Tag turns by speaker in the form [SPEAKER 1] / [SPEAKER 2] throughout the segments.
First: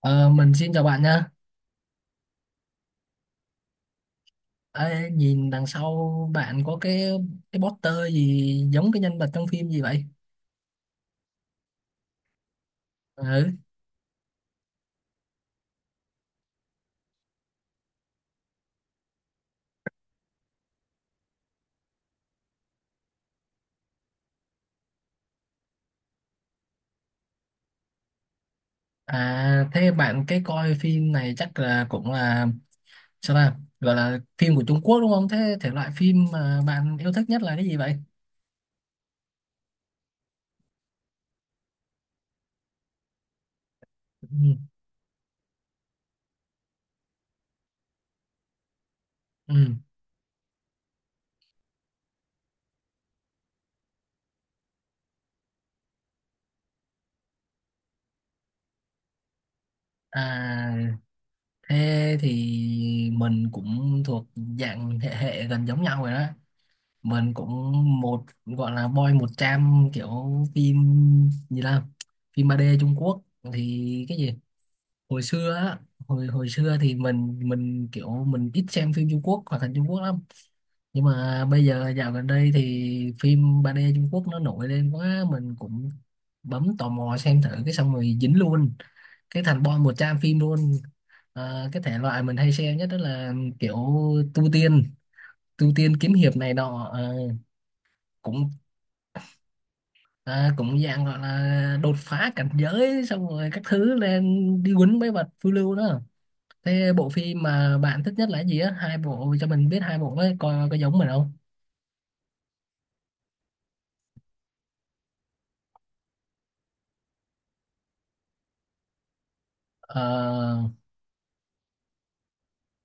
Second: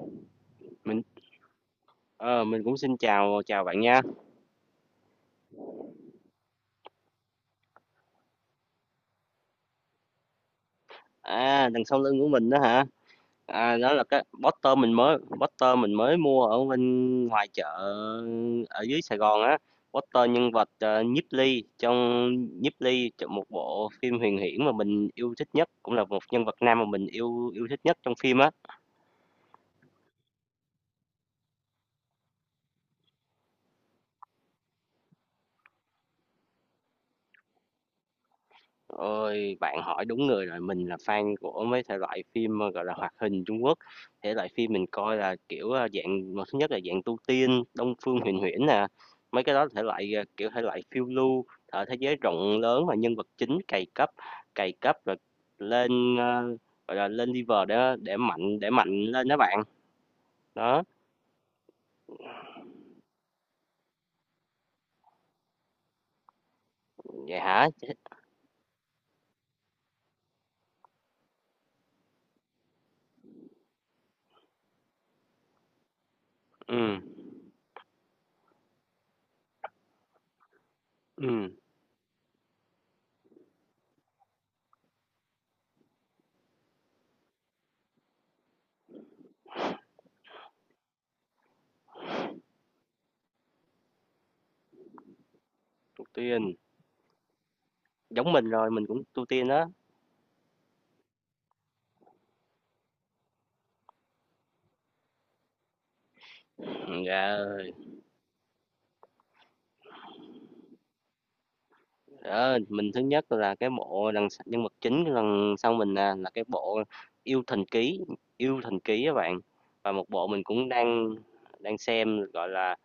[SPEAKER 1] Ờ, mình xin chào bạn
[SPEAKER 2] Mình
[SPEAKER 1] nha.
[SPEAKER 2] ờ, mình cũng xin chào chào bạn nha.
[SPEAKER 1] Ê, nhìn đằng sau bạn có cái poster gì giống cái nhân vật trong phim gì vậy?
[SPEAKER 2] À, đằng sau lưng của mình đó hả?
[SPEAKER 1] Ừ.
[SPEAKER 2] À, đó là cái Poster mình mới mua ở bên ngoài chợ ở dưới Sài Gòn á. Poster nhân vật Nhiếp Ly trong một bộ phim huyền huyễn mà mình yêu thích nhất, cũng là một nhân vật nam mà mình yêu yêu thích nhất trong phim á.
[SPEAKER 1] À thế bạn cái coi phim này chắc là cũng là sao ta? Gọi là phim của Trung Quốc đúng không? Thế thể loại phim mà bạn yêu thích nhất là cái gì vậy?
[SPEAKER 2] Ôi, bạn hỏi đúng người rồi, mình là fan của mấy thể loại phim, gọi là, hoạt hình Trung Quốc. Thể loại
[SPEAKER 1] Ừ.
[SPEAKER 2] phim mình coi là, kiểu, dạng một thứ nhất là dạng tu tiên, Đông Phương Huyền Huyễn nè, mấy
[SPEAKER 1] Ừ.
[SPEAKER 2] cái đó là thể loại, à, kiểu, thể loại phiêu lưu, ở thế giới rộng lớn và nhân vật chính cày cấp rồi lên, gọi là, lên level để mạnh lên đó bạn. Đó,
[SPEAKER 1] À thế thì mình cũng thuộc dạng hệ hệ gần giống nhau rồi đó. Mình
[SPEAKER 2] vậy hả?
[SPEAKER 1] cũng một gọi là boy 100 kiểu phim, gì là phim 3D Trung Quốc thì cái gì hồi xưa á, hồi hồi xưa thì
[SPEAKER 2] Ừm,
[SPEAKER 1] mình kiểu mình ít xem phim Trung Quốc, hoạt hình Trung Quốc lắm, nhưng mà
[SPEAKER 2] ừm,
[SPEAKER 1] bây giờ dạo gần đây thì phim 3D Trung Quốc nó nổi lên quá, mình cũng bấm tò mò xem thử, cái xong rồi dính luôn, cái thành boy 100 phim luôn. Ờ, cái thể loại mình hay xem nhất đó là kiểu tu tiên tu tiên
[SPEAKER 2] tu
[SPEAKER 1] kiếm hiệp này
[SPEAKER 2] tiên,
[SPEAKER 1] nọ. Ờ,
[SPEAKER 2] giống
[SPEAKER 1] cũng
[SPEAKER 2] mình rồi, mình cũng tu tiên đó,
[SPEAKER 1] cũng dạng gọi là đột phá cảnh giới xong rồi các thứ, lên đi quýnh mấy vật, phiêu lưu đó. Thế bộ phim
[SPEAKER 2] yeah.
[SPEAKER 1] mà bạn thích nhất là cái gì á, hai bộ cho mình biết, hai bộ đấy coi có giống mình không?
[SPEAKER 2] Ờ, mình thứ nhất là cái bộ đằng s nhân vật chính đằng sau mình nè, là cái bộ "Yêu Thần Ký", "Yêu Thần Ký" các bạn. Và
[SPEAKER 1] Ờ,
[SPEAKER 2] một bộ mình cũng đang đang xem, gọi là,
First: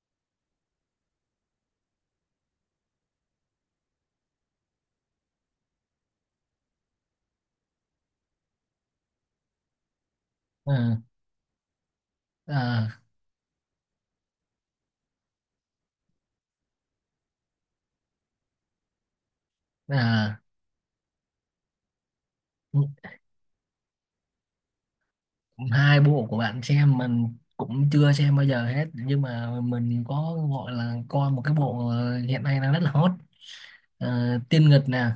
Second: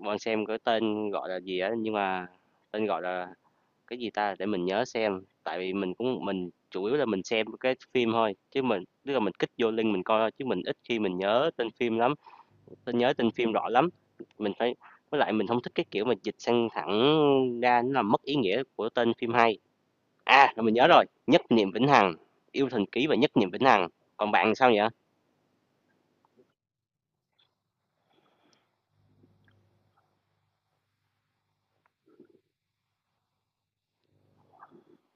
[SPEAKER 2] đang xem cái tên gọi là gì á, nhưng mà tên gọi là cái gì ta, để mình nhớ xem. Tại vì mình chủ yếu là mình xem cái phim thôi, chứ mình tức là mình kích vô link mình coi thôi, chứ mình
[SPEAKER 1] ờ,
[SPEAKER 2] ít khi mình nhớ tên phim lắm,
[SPEAKER 1] ờ,
[SPEAKER 2] nhớ tên phim rõ lắm. Mình phải với lại mình không thích cái kiểu mà dịch sang thẳng ra nó làm mất ý nghĩa của tên phim hay.
[SPEAKER 1] ờ.
[SPEAKER 2] À, rồi mình nhớ rồi, Nhất Niệm Vĩnh Hằng, Yêu Thần Ký và Nhất Niệm Vĩnh Hằng. Còn bạn sao vậy?
[SPEAKER 1] Hai bộ của bạn xem mình cũng chưa xem bao giờ hết, nhưng mà mình có gọi là coi một cái bộ hiện nay đang rất là hot. Ờ, Tiên Nghịch nè,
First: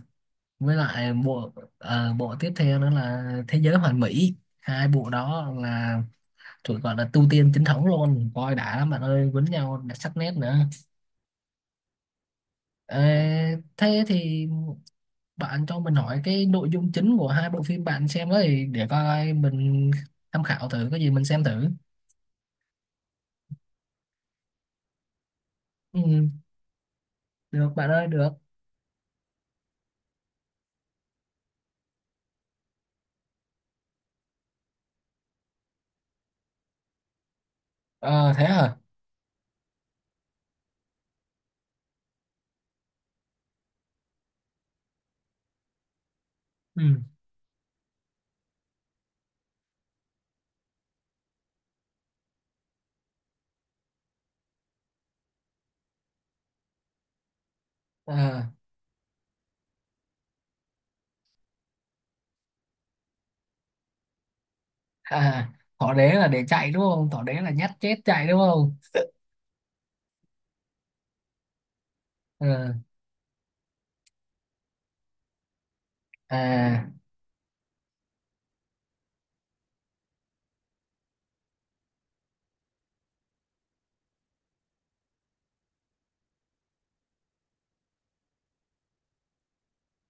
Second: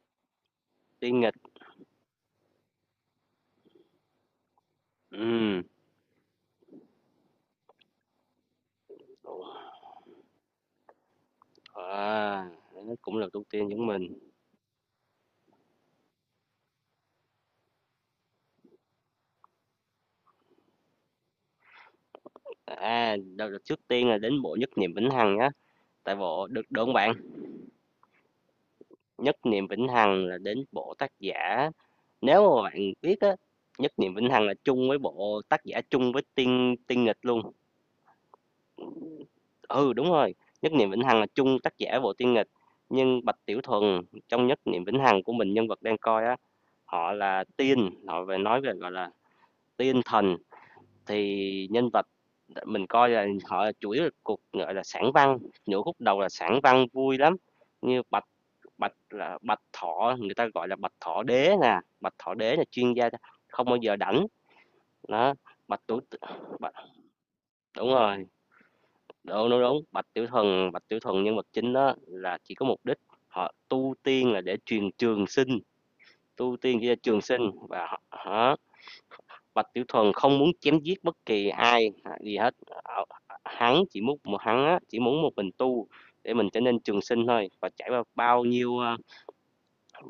[SPEAKER 1] với lại
[SPEAKER 2] Tiên Nghịch.
[SPEAKER 1] bộ tiếp theo nữa là Thế Giới Hoàn Mỹ. Hai bộ đó
[SPEAKER 2] Ừm.
[SPEAKER 1] là tụi gọi là tu tiên chính thống luôn. Coi đã lắm bạn ơi, quýnh nhau đã, sắc nét nữa.
[SPEAKER 2] À, nó
[SPEAKER 1] Ờ,
[SPEAKER 2] cũng là tu tiên giống
[SPEAKER 1] thế
[SPEAKER 2] mình.
[SPEAKER 1] thì bạn cho mình hỏi cái nội dung chính của hai bộ phim bạn xem đó, thì để coi mình tham khảo thử, cái gì mình xem thử.
[SPEAKER 2] À, trước tiên là đến bộ Nhất Niệm Vĩnh Hằng nhá.
[SPEAKER 1] Ừ.
[SPEAKER 2] Tại bộ được được không bạn?
[SPEAKER 1] Được bạn ơi, được.
[SPEAKER 2] Nhất Niệm Vĩnh Hằng là đến bộ tác giả. Nếu mà bạn biết á, Nhất Niệm Vĩnh Hằng là chung với bộ tác giả chung với Tiên Tiên Nghịch luôn.
[SPEAKER 1] Ờ thế hả.
[SPEAKER 2] Ừ đúng rồi, Nhất Niệm Vĩnh Hằng là chung tác giả bộ Tiên Nghịch. Nhưng Bạch Tiểu Thuần trong Nhất Niệm Vĩnh Hằng của mình nhân vật đang coi á.
[SPEAKER 1] Ừ.
[SPEAKER 2] Họ là tiên, họ về nói về, gọi là, tiên thần, thì nhân vật mình coi là họ là chủ yếu là cục, gọi là, sản văn, nửa khúc đầu là sản văn vui lắm, như Bạch
[SPEAKER 1] Ờ,
[SPEAKER 2] Bạch là Bạch Thọ, người ta gọi là Bạch Thọ Đế nè, Bạch Thọ Đế là chuyên gia không bao giờ đảnh đó,
[SPEAKER 1] à,
[SPEAKER 2] Bạch
[SPEAKER 1] Thỏ
[SPEAKER 2] Tiểu
[SPEAKER 1] đế là để chạy
[SPEAKER 2] Bạch
[SPEAKER 1] đúng không? Thỏ đế là nhát
[SPEAKER 2] đúng
[SPEAKER 1] chết
[SPEAKER 2] rồi,
[SPEAKER 1] chạy đúng không?
[SPEAKER 2] đúng, đúng, đúng, Bạch Tiểu thần nhân vật chính đó là chỉ có
[SPEAKER 1] Ờ,
[SPEAKER 2] mục đích họ tu tiên là để truyền trường sinh, tu tiên chỉ
[SPEAKER 1] à,
[SPEAKER 2] là trường sinh và họ Bạch Tiểu Thuần không muốn chém giết bất kỳ ai à, gì hết. Ờ, Hắn chỉ muốn chỉ muốn một mình tu để mình trở nên trường sinh thôi và trải qua bao nhiêu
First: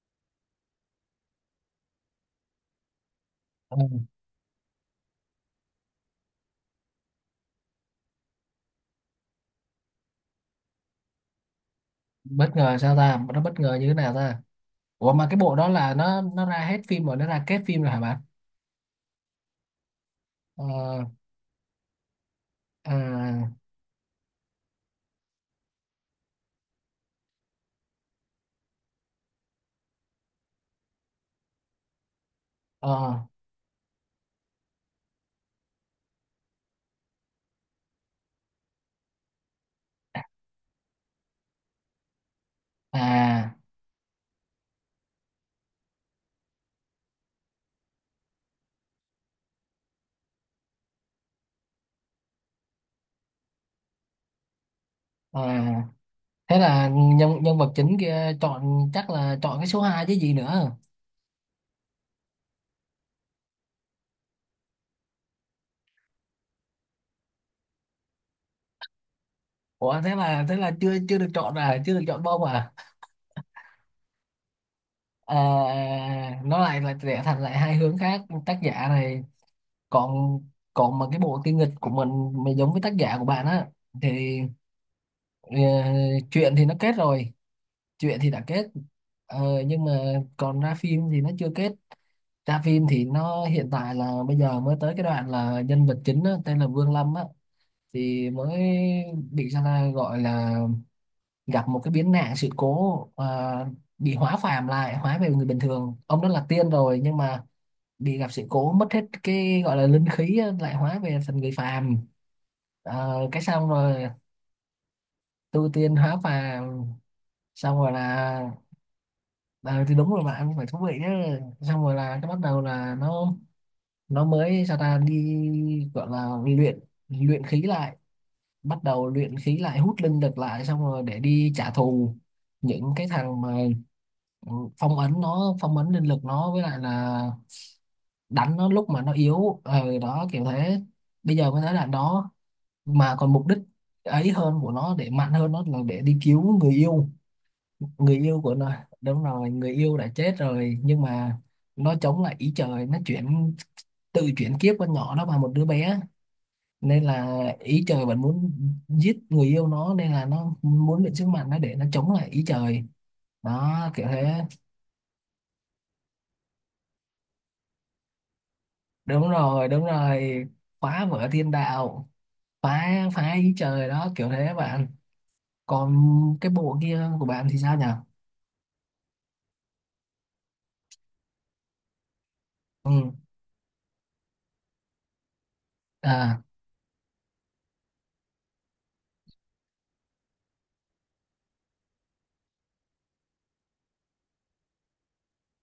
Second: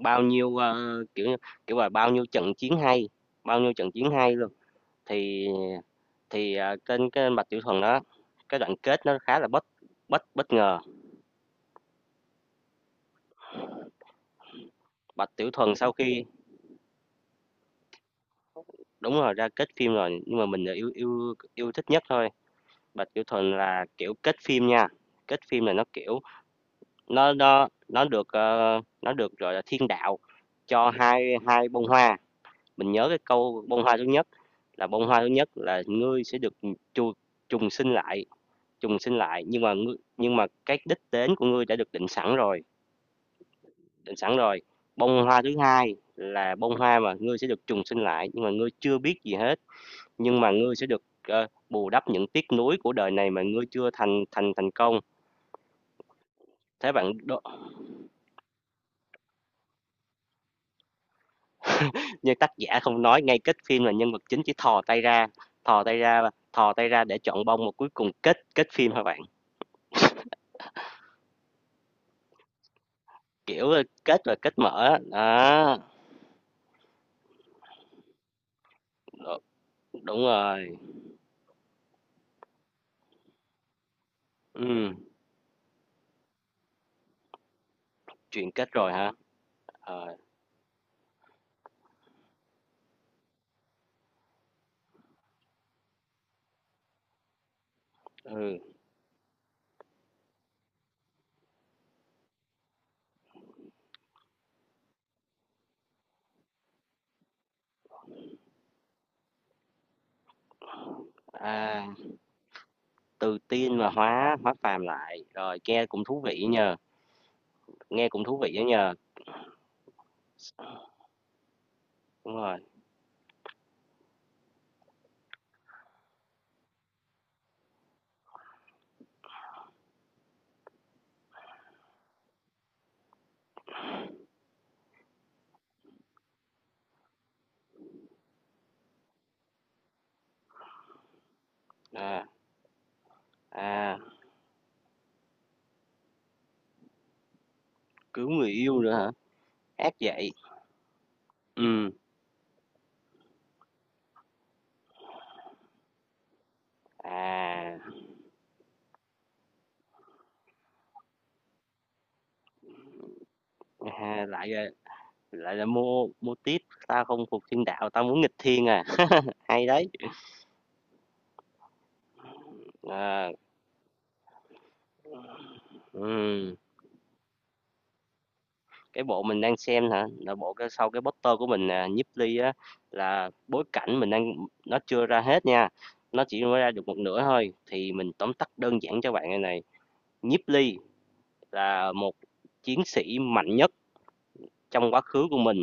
[SPEAKER 2] bao nhiêu kiểu kiểu là bao nhiêu trận chiến hay, bao nhiêu
[SPEAKER 1] ừ.
[SPEAKER 2] trận chiến hay luôn. Thì thì kênh trên cái Bạch Tiểu Thuần đó cái đoạn kết nó khá là bất bất bất ngờ.
[SPEAKER 1] Bất ngờ sao ta? Nó bất ngờ như thế nào ta? Ủa mà cái
[SPEAKER 2] Bạch Tiểu
[SPEAKER 1] bộ đó
[SPEAKER 2] Thuần sau
[SPEAKER 1] là
[SPEAKER 2] khi
[SPEAKER 1] nó ra hết phim rồi? Nó ra kết phim rồi hả bạn?
[SPEAKER 2] đúng rồi ra kết phim rồi nhưng mà mình là yêu
[SPEAKER 1] Ờ,
[SPEAKER 2] yêu yêu thích nhất thôi. Bạch Tiểu Thuần
[SPEAKER 1] à,
[SPEAKER 2] là kiểu kết phim nha. Kết phim là nó kiểu nó được nó được gọi là thiên đạo cho hai hai bông hoa.
[SPEAKER 1] ờ,
[SPEAKER 2] Mình nhớ cái câu bông hoa thứ nhất là bông hoa thứ nhất là ngươi sẽ được chu, trùng sinh lại, trùng sinh lại nhưng mà ngươi, nhưng mà cái đích đến của ngươi đã được định sẵn rồi,
[SPEAKER 1] à.
[SPEAKER 2] định sẵn rồi. Bông hoa thứ hai là bông hoa mà ngươi sẽ được trùng sinh lại nhưng mà ngươi chưa biết gì hết, nhưng mà ngươi sẽ được bù đắp những tiếc nuối của đời này mà ngươi chưa thành thành thành công.
[SPEAKER 1] À thế là
[SPEAKER 2] Thế
[SPEAKER 1] nhân nhân vật chính kia chọn chắc là chọn cái số 2 chứ gì nữa.
[SPEAKER 2] như tác giả không nói ngay kết phim là nhân vật chính chỉ thò tay ra, thò tay ra thò tay ra để chọn bông mà cuối cùng kết kết phim hả bạn?
[SPEAKER 1] Ủa, thế là chưa chưa được chọn à, chưa được chọn bông à?
[SPEAKER 2] Kiểu kết rồi kết mở đó.
[SPEAKER 1] À, nó lại lại rẽ thành lại hai hướng khác, tác giả này.
[SPEAKER 2] Đúng
[SPEAKER 1] còn
[SPEAKER 2] rồi.
[SPEAKER 1] còn mà cái bộ tiêu nghịch của mình mà giống với tác giả của bạn á, thì
[SPEAKER 2] Ừ.
[SPEAKER 1] ờ, chuyện thì nó kết rồi, chuyện thì đã
[SPEAKER 2] Chuyện
[SPEAKER 1] kết.
[SPEAKER 2] kết rồi hả?
[SPEAKER 1] Nhưng mà
[SPEAKER 2] Ờ.
[SPEAKER 1] còn ra phim thì nó chưa kết. Ra phim thì nó hiện tại là bây giờ mới tới cái đoạn là nhân vật chính á, tên là Vương Lâm á, thì
[SPEAKER 2] Ừ.
[SPEAKER 1] mới bị sao ta, gọi là gặp một cái biến nạn sự cố, bị hóa phàm lại, hóa về người bình thường. Ông đó là tiên rồi nhưng mà bị gặp sự cố mất hết cái gọi là linh khí á, lại hóa về thành người
[SPEAKER 2] À,
[SPEAKER 1] phàm. Ờ,
[SPEAKER 2] từ
[SPEAKER 1] cái xong
[SPEAKER 2] tiên mà
[SPEAKER 1] rồi,
[SPEAKER 2] hóa hóa phàm lại rồi
[SPEAKER 1] tu
[SPEAKER 2] nghe
[SPEAKER 1] tiên
[SPEAKER 2] cũng
[SPEAKER 1] hóa
[SPEAKER 2] thú vị nhờ.
[SPEAKER 1] phàm, xong rồi
[SPEAKER 2] Nghe cũng thú
[SPEAKER 1] là.
[SPEAKER 2] vị đó nhờ.
[SPEAKER 1] Ờ, thì đúng rồi bạn, phải thú vị chứ. Xong rồi là cái
[SPEAKER 2] Đúng
[SPEAKER 1] bắt
[SPEAKER 2] rồi.
[SPEAKER 1] đầu là nó mới sao ta, đi gọi là luyện luyện khí lại, bắt đầu luyện khí lại, hút linh lực lại, xong rồi để đi trả thù những cái thằng mà, ừ, phong ấn linh lực nó, với lại là đánh nó lúc mà nó yếu ờ, đó kiểu thế. Bây giờ mới tới đoạn
[SPEAKER 2] À.
[SPEAKER 1] đó. Mà còn mục đích
[SPEAKER 2] À,
[SPEAKER 1] ấy hơn của nó để mạnh hơn, nó là để đi cứu người yêu, người
[SPEAKER 2] cứu
[SPEAKER 1] yêu
[SPEAKER 2] người
[SPEAKER 1] của nó.
[SPEAKER 2] yêu nữa hả?
[SPEAKER 1] Đúng rồi, người
[SPEAKER 2] Ác
[SPEAKER 1] yêu đã
[SPEAKER 2] vậy.
[SPEAKER 1] chết rồi nhưng mà
[SPEAKER 2] Ừ.
[SPEAKER 1] nó chống lại ý trời. Nó tự chuyển kiếp con nhỏ nó vào một đứa bé, nên là
[SPEAKER 2] À,
[SPEAKER 1] ý trời vẫn muốn giết người yêu nó, nên là nó muốn mượn sức mạnh nó để nó chống lại ý trời, đó kiểu thế.
[SPEAKER 2] à, lại là mua mua tiếp, tao không phục thiên đạo tao muốn nghịch thiên à.
[SPEAKER 1] Đúng
[SPEAKER 2] Hay
[SPEAKER 1] rồi, đúng
[SPEAKER 2] đấy.
[SPEAKER 1] rồi. Phá vỡ thiên đạo, phá
[SPEAKER 2] À,
[SPEAKER 1] phá ý trời, đó kiểu thế bạn. Còn cái
[SPEAKER 2] ừm.
[SPEAKER 1] bộ kia của bạn thì sao nhỉ?
[SPEAKER 2] Cái bộ mình đang xem hả là bộ cái sau cái poster của mình à, Nhiếp Ly á
[SPEAKER 1] Ừ.
[SPEAKER 2] là bối cảnh mình đang, nó chưa ra hết nha, nó
[SPEAKER 1] À.
[SPEAKER 2] chỉ mới ra được một nửa thôi thì mình tóm tắt đơn giản cho bạn. Này này Nhiếp Ly là một chiến sĩ mạnh nhất trong quá khứ của mình,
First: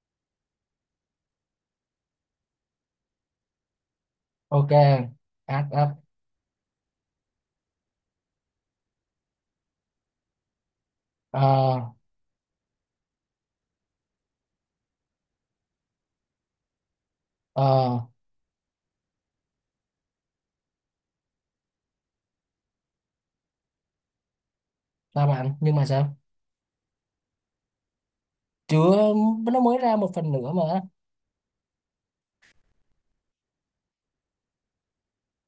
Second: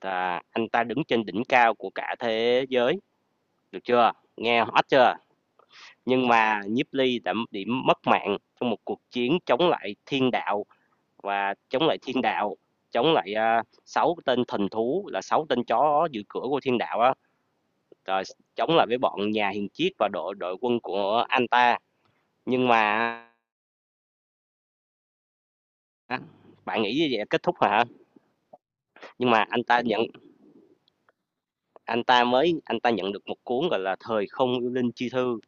[SPEAKER 2] là anh ta đứng trên đỉnh cao của cả thế giới, được chưa, nghe
[SPEAKER 1] Ok.
[SPEAKER 2] hot chưa?
[SPEAKER 1] Ác ác.
[SPEAKER 2] Nhưng mà Nhiếp Ly đã bị mất mạng trong một cuộc chiến chống lại thiên đạo
[SPEAKER 1] Ờ,
[SPEAKER 2] và chống lại thiên đạo, chống lại sáu tên thần thú là sáu tên chó giữ cửa của thiên đạo á,
[SPEAKER 1] ờ.
[SPEAKER 2] rồi chống lại với bọn nhà hiền triết và đội đội quân của anh ta, nhưng mà
[SPEAKER 1] Sao bạn, nhưng mà sao?
[SPEAKER 2] á, bạn nghĩ như vậy là kết thúc rồi hả?
[SPEAKER 1] Chưa,
[SPEAKER 2] Nhưng mà
[SPEAKER 1] nó
[SPEAKER 2] anh
[SPEAKER 1] mới
[SPEAKER 2] ta
[SPEAKER 1] ra
[SPEAKER 2] nhận
[SPEAKER 1] một phần nữa mà.
[SPEAKER 2] Anh ta nhận được một cuốn gọi là thời không yêu linh chi thư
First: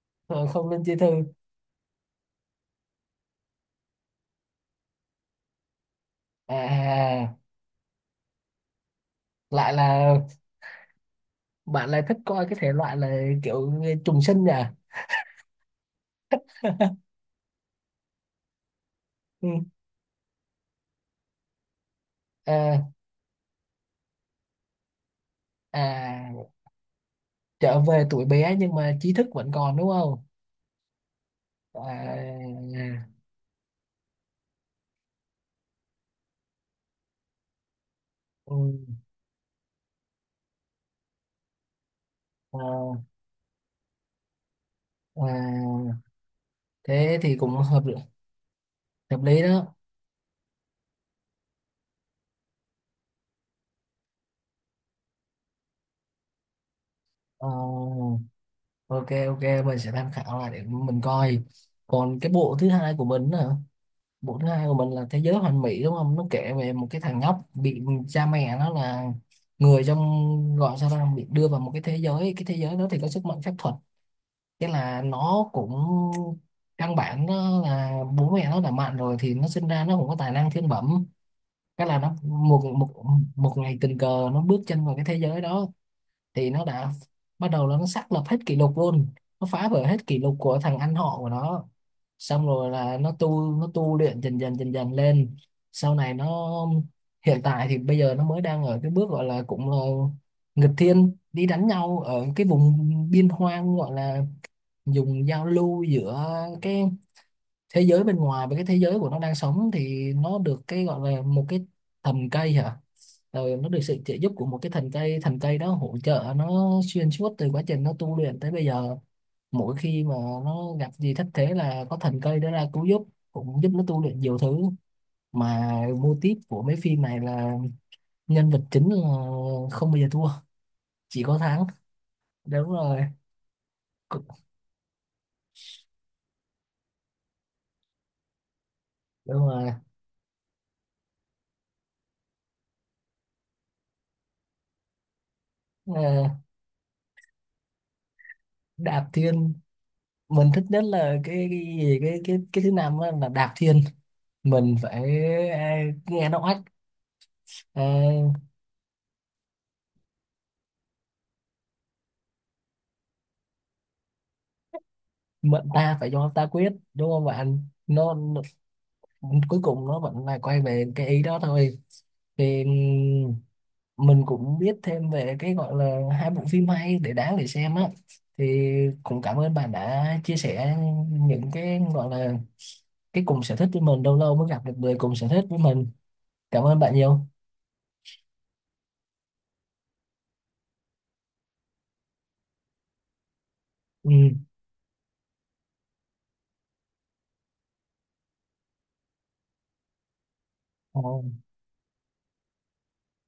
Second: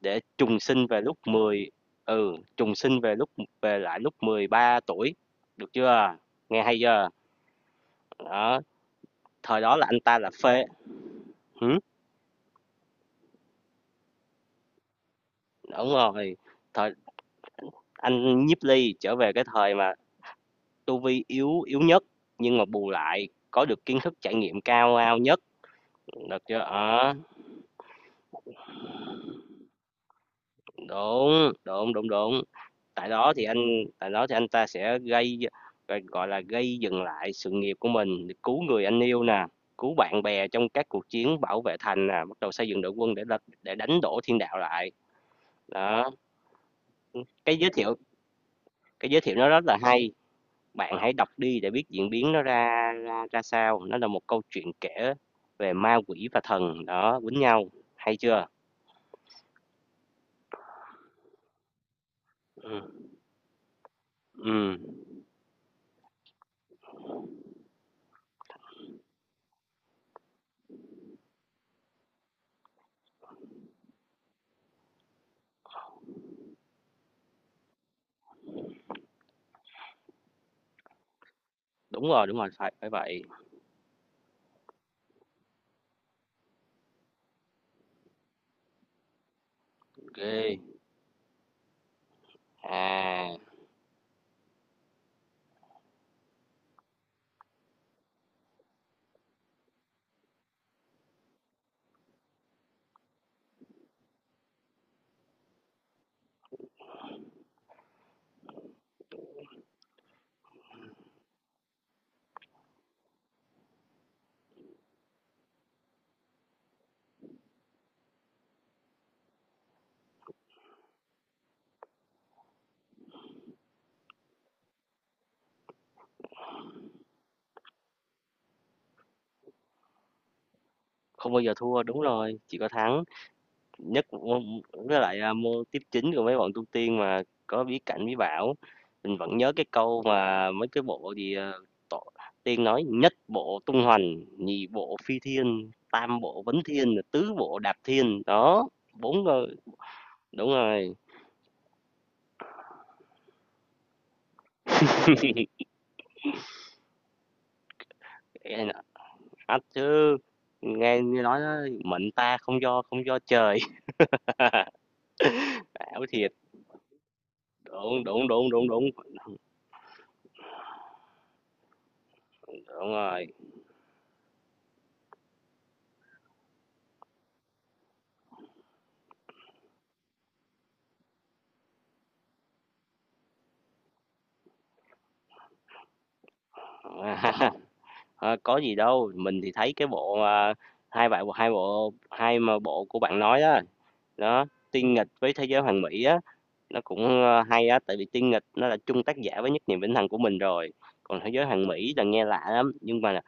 [SPEAKER 2] để
[SPEAKER 1] Ờ,
[SPEAKER 2] trùng
[SPEAKER 1] không linh
[SPEAKER 2] sinh
[SPEAKER 1] chi
[SPEAKER 2] về
[SPEAKER 1] thư.
[SPEAKER 2] lúc ừ, trùng sinh về về lại lúc 13 tuổi, được chưa? Nghe hay chưa?
[SPEAKER 1] À,
[SPEAKER 2] Đó, thời
[SPEAKER 1] lại
[SPEAKER 2] đó là anh
[SPEAKER 1] là
[SPEAKER 2] ta là phê. Hử?
[SPEAKER 1] bạn lại thích coi cái thể loại là kiểu trùng sinh à?
[SPEAKER 2] Đúng rồi. Thời anh Nhiếp Ly trở về cái
[SPEAKER 1] Ừ.
[SPEAKER 2] thời mà tu vi yếu yếu nhất nhưng mà
[SPEAKER 1] À,
[SPEAKER 2] bù lại có được kiến thức trải nghiệm ao nhất, được
[SPEAKER 1] à,
[SPEAKER 2] chưa? Đó,
[SPEAKER 1] trở về tuổi bé nhưng mà trí thức vẫn còn đúng không?
[SPEAKER 2] đúng, đúng, đúng,
[SPEAKER 1] À,
[SPEAKER 2] đúng. Tại đó thì anh tại đó thì anh ta sẽ gọi là, gây dừng lại sự nghiệp của mình,
[SPEAKER 1] ừ,
[SPEAKER 2] cứu người anh yêu nè, cứu bạn bè trong các cuộc chiến bảo vệ thành nè, bắt đầu
[SPEAKER 1] à,
[SPEAKER 2] xây dựng đội quân để đánh đổ thiên đạo lại.
[SPEAKER 1] à,
[SPEAKER 2] Đó,
[SPEAKER 1] thế thì cũng
[SPEAKER 2] cái giới thiệu cái
[SPEAKER 1] hợp
[SPEAKER 2] giới thiệu
[SPEAKER 1] lý
[SPEAKER 2] nó rất
[SPEAKER 1] đó.
[SPEAKER 2] là hay, bạn hãy đọc đi để biết diễn biến nó ra ra ra sao. Nó là một câu chuyện kể về ma quỷ và thần, đó, quýnh
[SPEAKER 1] Ờ,
[SPEAKER 2] nhau, hay chưa?
[SPEAKER 1] ok, ok, mình sẽ tham khảo lại để mình coi. Còn cái bộ thứ hai của
[SPEAKER 2] Ừm,
[SPEAKER 1] mình á, bộ thứ hai của
[SPEAKER 2] ừm,
[SPEAKER 1] mình là Thế Giới Hoàn Mỹ đúng không. Nó kể về một cái thằng nhóc bị cha mẹ nó là người trong, gọi sao ra, bị đưa vào một cái thế giới, cái thế giới đó thì có sức mạnh phép thuật. Thế là nó cũng, căn bản nó là bố mẹ nó đã mạnh rồi thì nó sinh ra nó cũng có tài năng thiên bẩm. Cái là nó
[SPEAKER 2] đúng rồi,
[SPEAKER 1] một
[SPEAKER 2] phải
[SPEAKER 1] một
[SPEAKER 2] phải vậy.
[SPEAKER 1] một ngày tình cờ nó bước chân vào cái thế giới đó, thì nó đã bắt đầu là nó xác lập hết kỷ lục luôn, nó phá vỡ hết kỷ lục
[SPEAKER 2] Ghê,
[SPEAKER 1] của thằng anh họ của nó. Xong rồi là
[SPEAKER 2] à,
[SPEAKER 1] nó tu luyện dần dần dần dần lên, sau này nó, hiện tại thì bây giờ nó mới đang ở cái bước gọi là cũng là nghịch thiên đi đánh nhau ở cái vùng biên hoang, gọi là dùng giao lưu giữa cái thế giới bên ngoài với cái thế giới của nó đang sống, thì nó được cái gọi là một cái thần cây hả, rồi nó được sự trợ giúp của một cái thần cây, thần cây đó hỗ trợ nó xuyên suốt từ quá trình nó tu luyện tới bây giờ. Mỗi khi mà nó gặp gì thất thế là có thần cây đó ra cứu giúp, cũng giúp nó tu luyện nhiều thứ. Mà mô típ của mấy phim này là nhân vật chính là không bao giờ thua, chỉ
[SPEAKER 2] không
[SPEAKER 1] có
[SPEAKER 2] bao giờ
[SPEAKER 1] thắng.
[SPEAKER 2] thua, đúng rồi, chỉ có
[SPEAKER 1] Đúng
[SPEAKER 2] thắng.
[SPEAKER 1] rồi.
[SPEAKER 2] nhất
[SPEAKER 1] Cũng-
[SPEAKER 2] môn- với lại à, môn tiếp chính của mấy bọn tu tiên mà có bí cảnh bí bảo, mình vẫn
[SPEAKER 1] Đúng
[SPEAKER 2] nhớ cái
[SPEAKER 1] rồi.
[SPEAKER 2] câu mà mấy cái bộ gì à, tổ, tiên nói nhất bộ tung hoành nhị bộ phi thiên tam
[SPEAKER 1] Ờ,
[SPEAKER 2] bộ vấn thiên tứ bộ đạp thiên đó
[SPEAKER 1] đạp
[SPEAKER 2] bốn người.
[SPEAKER 1] thiên, mình
[SPEAKER 2] Đúng
[SPEAKER 1] thích nhất
[SPEAKER 2] rồi.
[SPEAKER 1] là cái gì- cái thứ năm á, là đạp thiên. Mình phải, à, nghe nó oách. À,
[SPEAKER 2] Ê, nói chứ nghe như nói đó, mệnh ta không do trời.
[SPEAKER 1] mệnh ta
[SPEAKER 2] Bảo
[SPEAKER 1] phải do
[SPEAKER 2] thiệt,
[SPEAKER 1] ta quyết đúng không bạn?
[SPEAKER 2] đúng
[SPEAKER 1] nó,
[SPEAKER 2] đúng
[SPEAKER 1] nó
[SPEAKER 2] đúng đúng đúng.
[SPEAKER 1] cuối cùng nó vẫn là quay về cái ý đó thôi, thì
[SPEAKER 2] Đúng rồi.
[SPEAKER 1] mình cũng biết thêm về cái gọi là hai bộ phim hay, để đáng để xem á, thì cũng cảm ơn bạn đã chia sẻ những cái gọi là cái cùng sở thích với mình, lâu lâu mới gặp được người cùng sở thích với mình, cảm ơn bạn nhiều.
[SPEAKER 2] Ờ, có gì đâu, mình thì thấy cái bộ, à, hai bạn hai bộ hai mà bộ của bạn nói đó.
[SPEAKER 1] Ừ.
[SPEAKER 2] Đó, Tiên Nghịch với Thế Giới Hoàn Mỹ á, nó cũng, hay á, tại vì Tiên Nghịch nó là chung tác giả với Nhất Niệm Vĩnh Hằng của mình rồi,
[SPEAKER 1] Ờ,
[SPEAKER 2] còn Thế Giới Hoàn Mỹ là nghe lạ lắm, nhưng mà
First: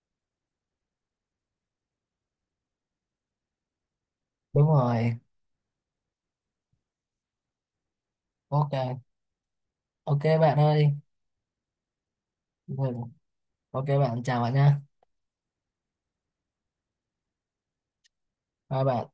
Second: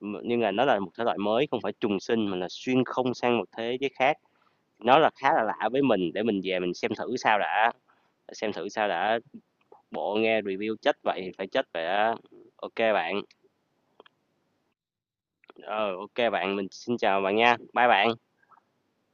[SPEAKER 2] nhưng mà nó là một thể loại mới, không phải trùng sinh mà là xuyên không sang một thế giới khác,
[SPEAKER 1] đúng
[SPEAKER 2] nó là
[SPEAKER 1] rồi.
[SPEAKER 2] khá là lạ với mình, để mình về mình xem thử sao đã, xem thử sao
[SPEAKER 1] Ok,
[SPEAKER 2] đã, bộ
[SPEAKER 1] ok
[SPEAKER 2] nghe
[SPEAKER 1] bạn
[SPEAKER 2] review
[SPEAKER 1] ơi.
[SPEAKER 2] chết vậy thì phải chết vậy á. Ô
[SPEAKER 1] Ừ,
[SPEAKER 2] bạn,
[SPEAKER 1] ok bạn, chào bạn nha.
[SPEAKER 2] ờ, ô bạn, mình xin chào bạn nha, bye bạn.
[SPEAKER 1] Hai bạn.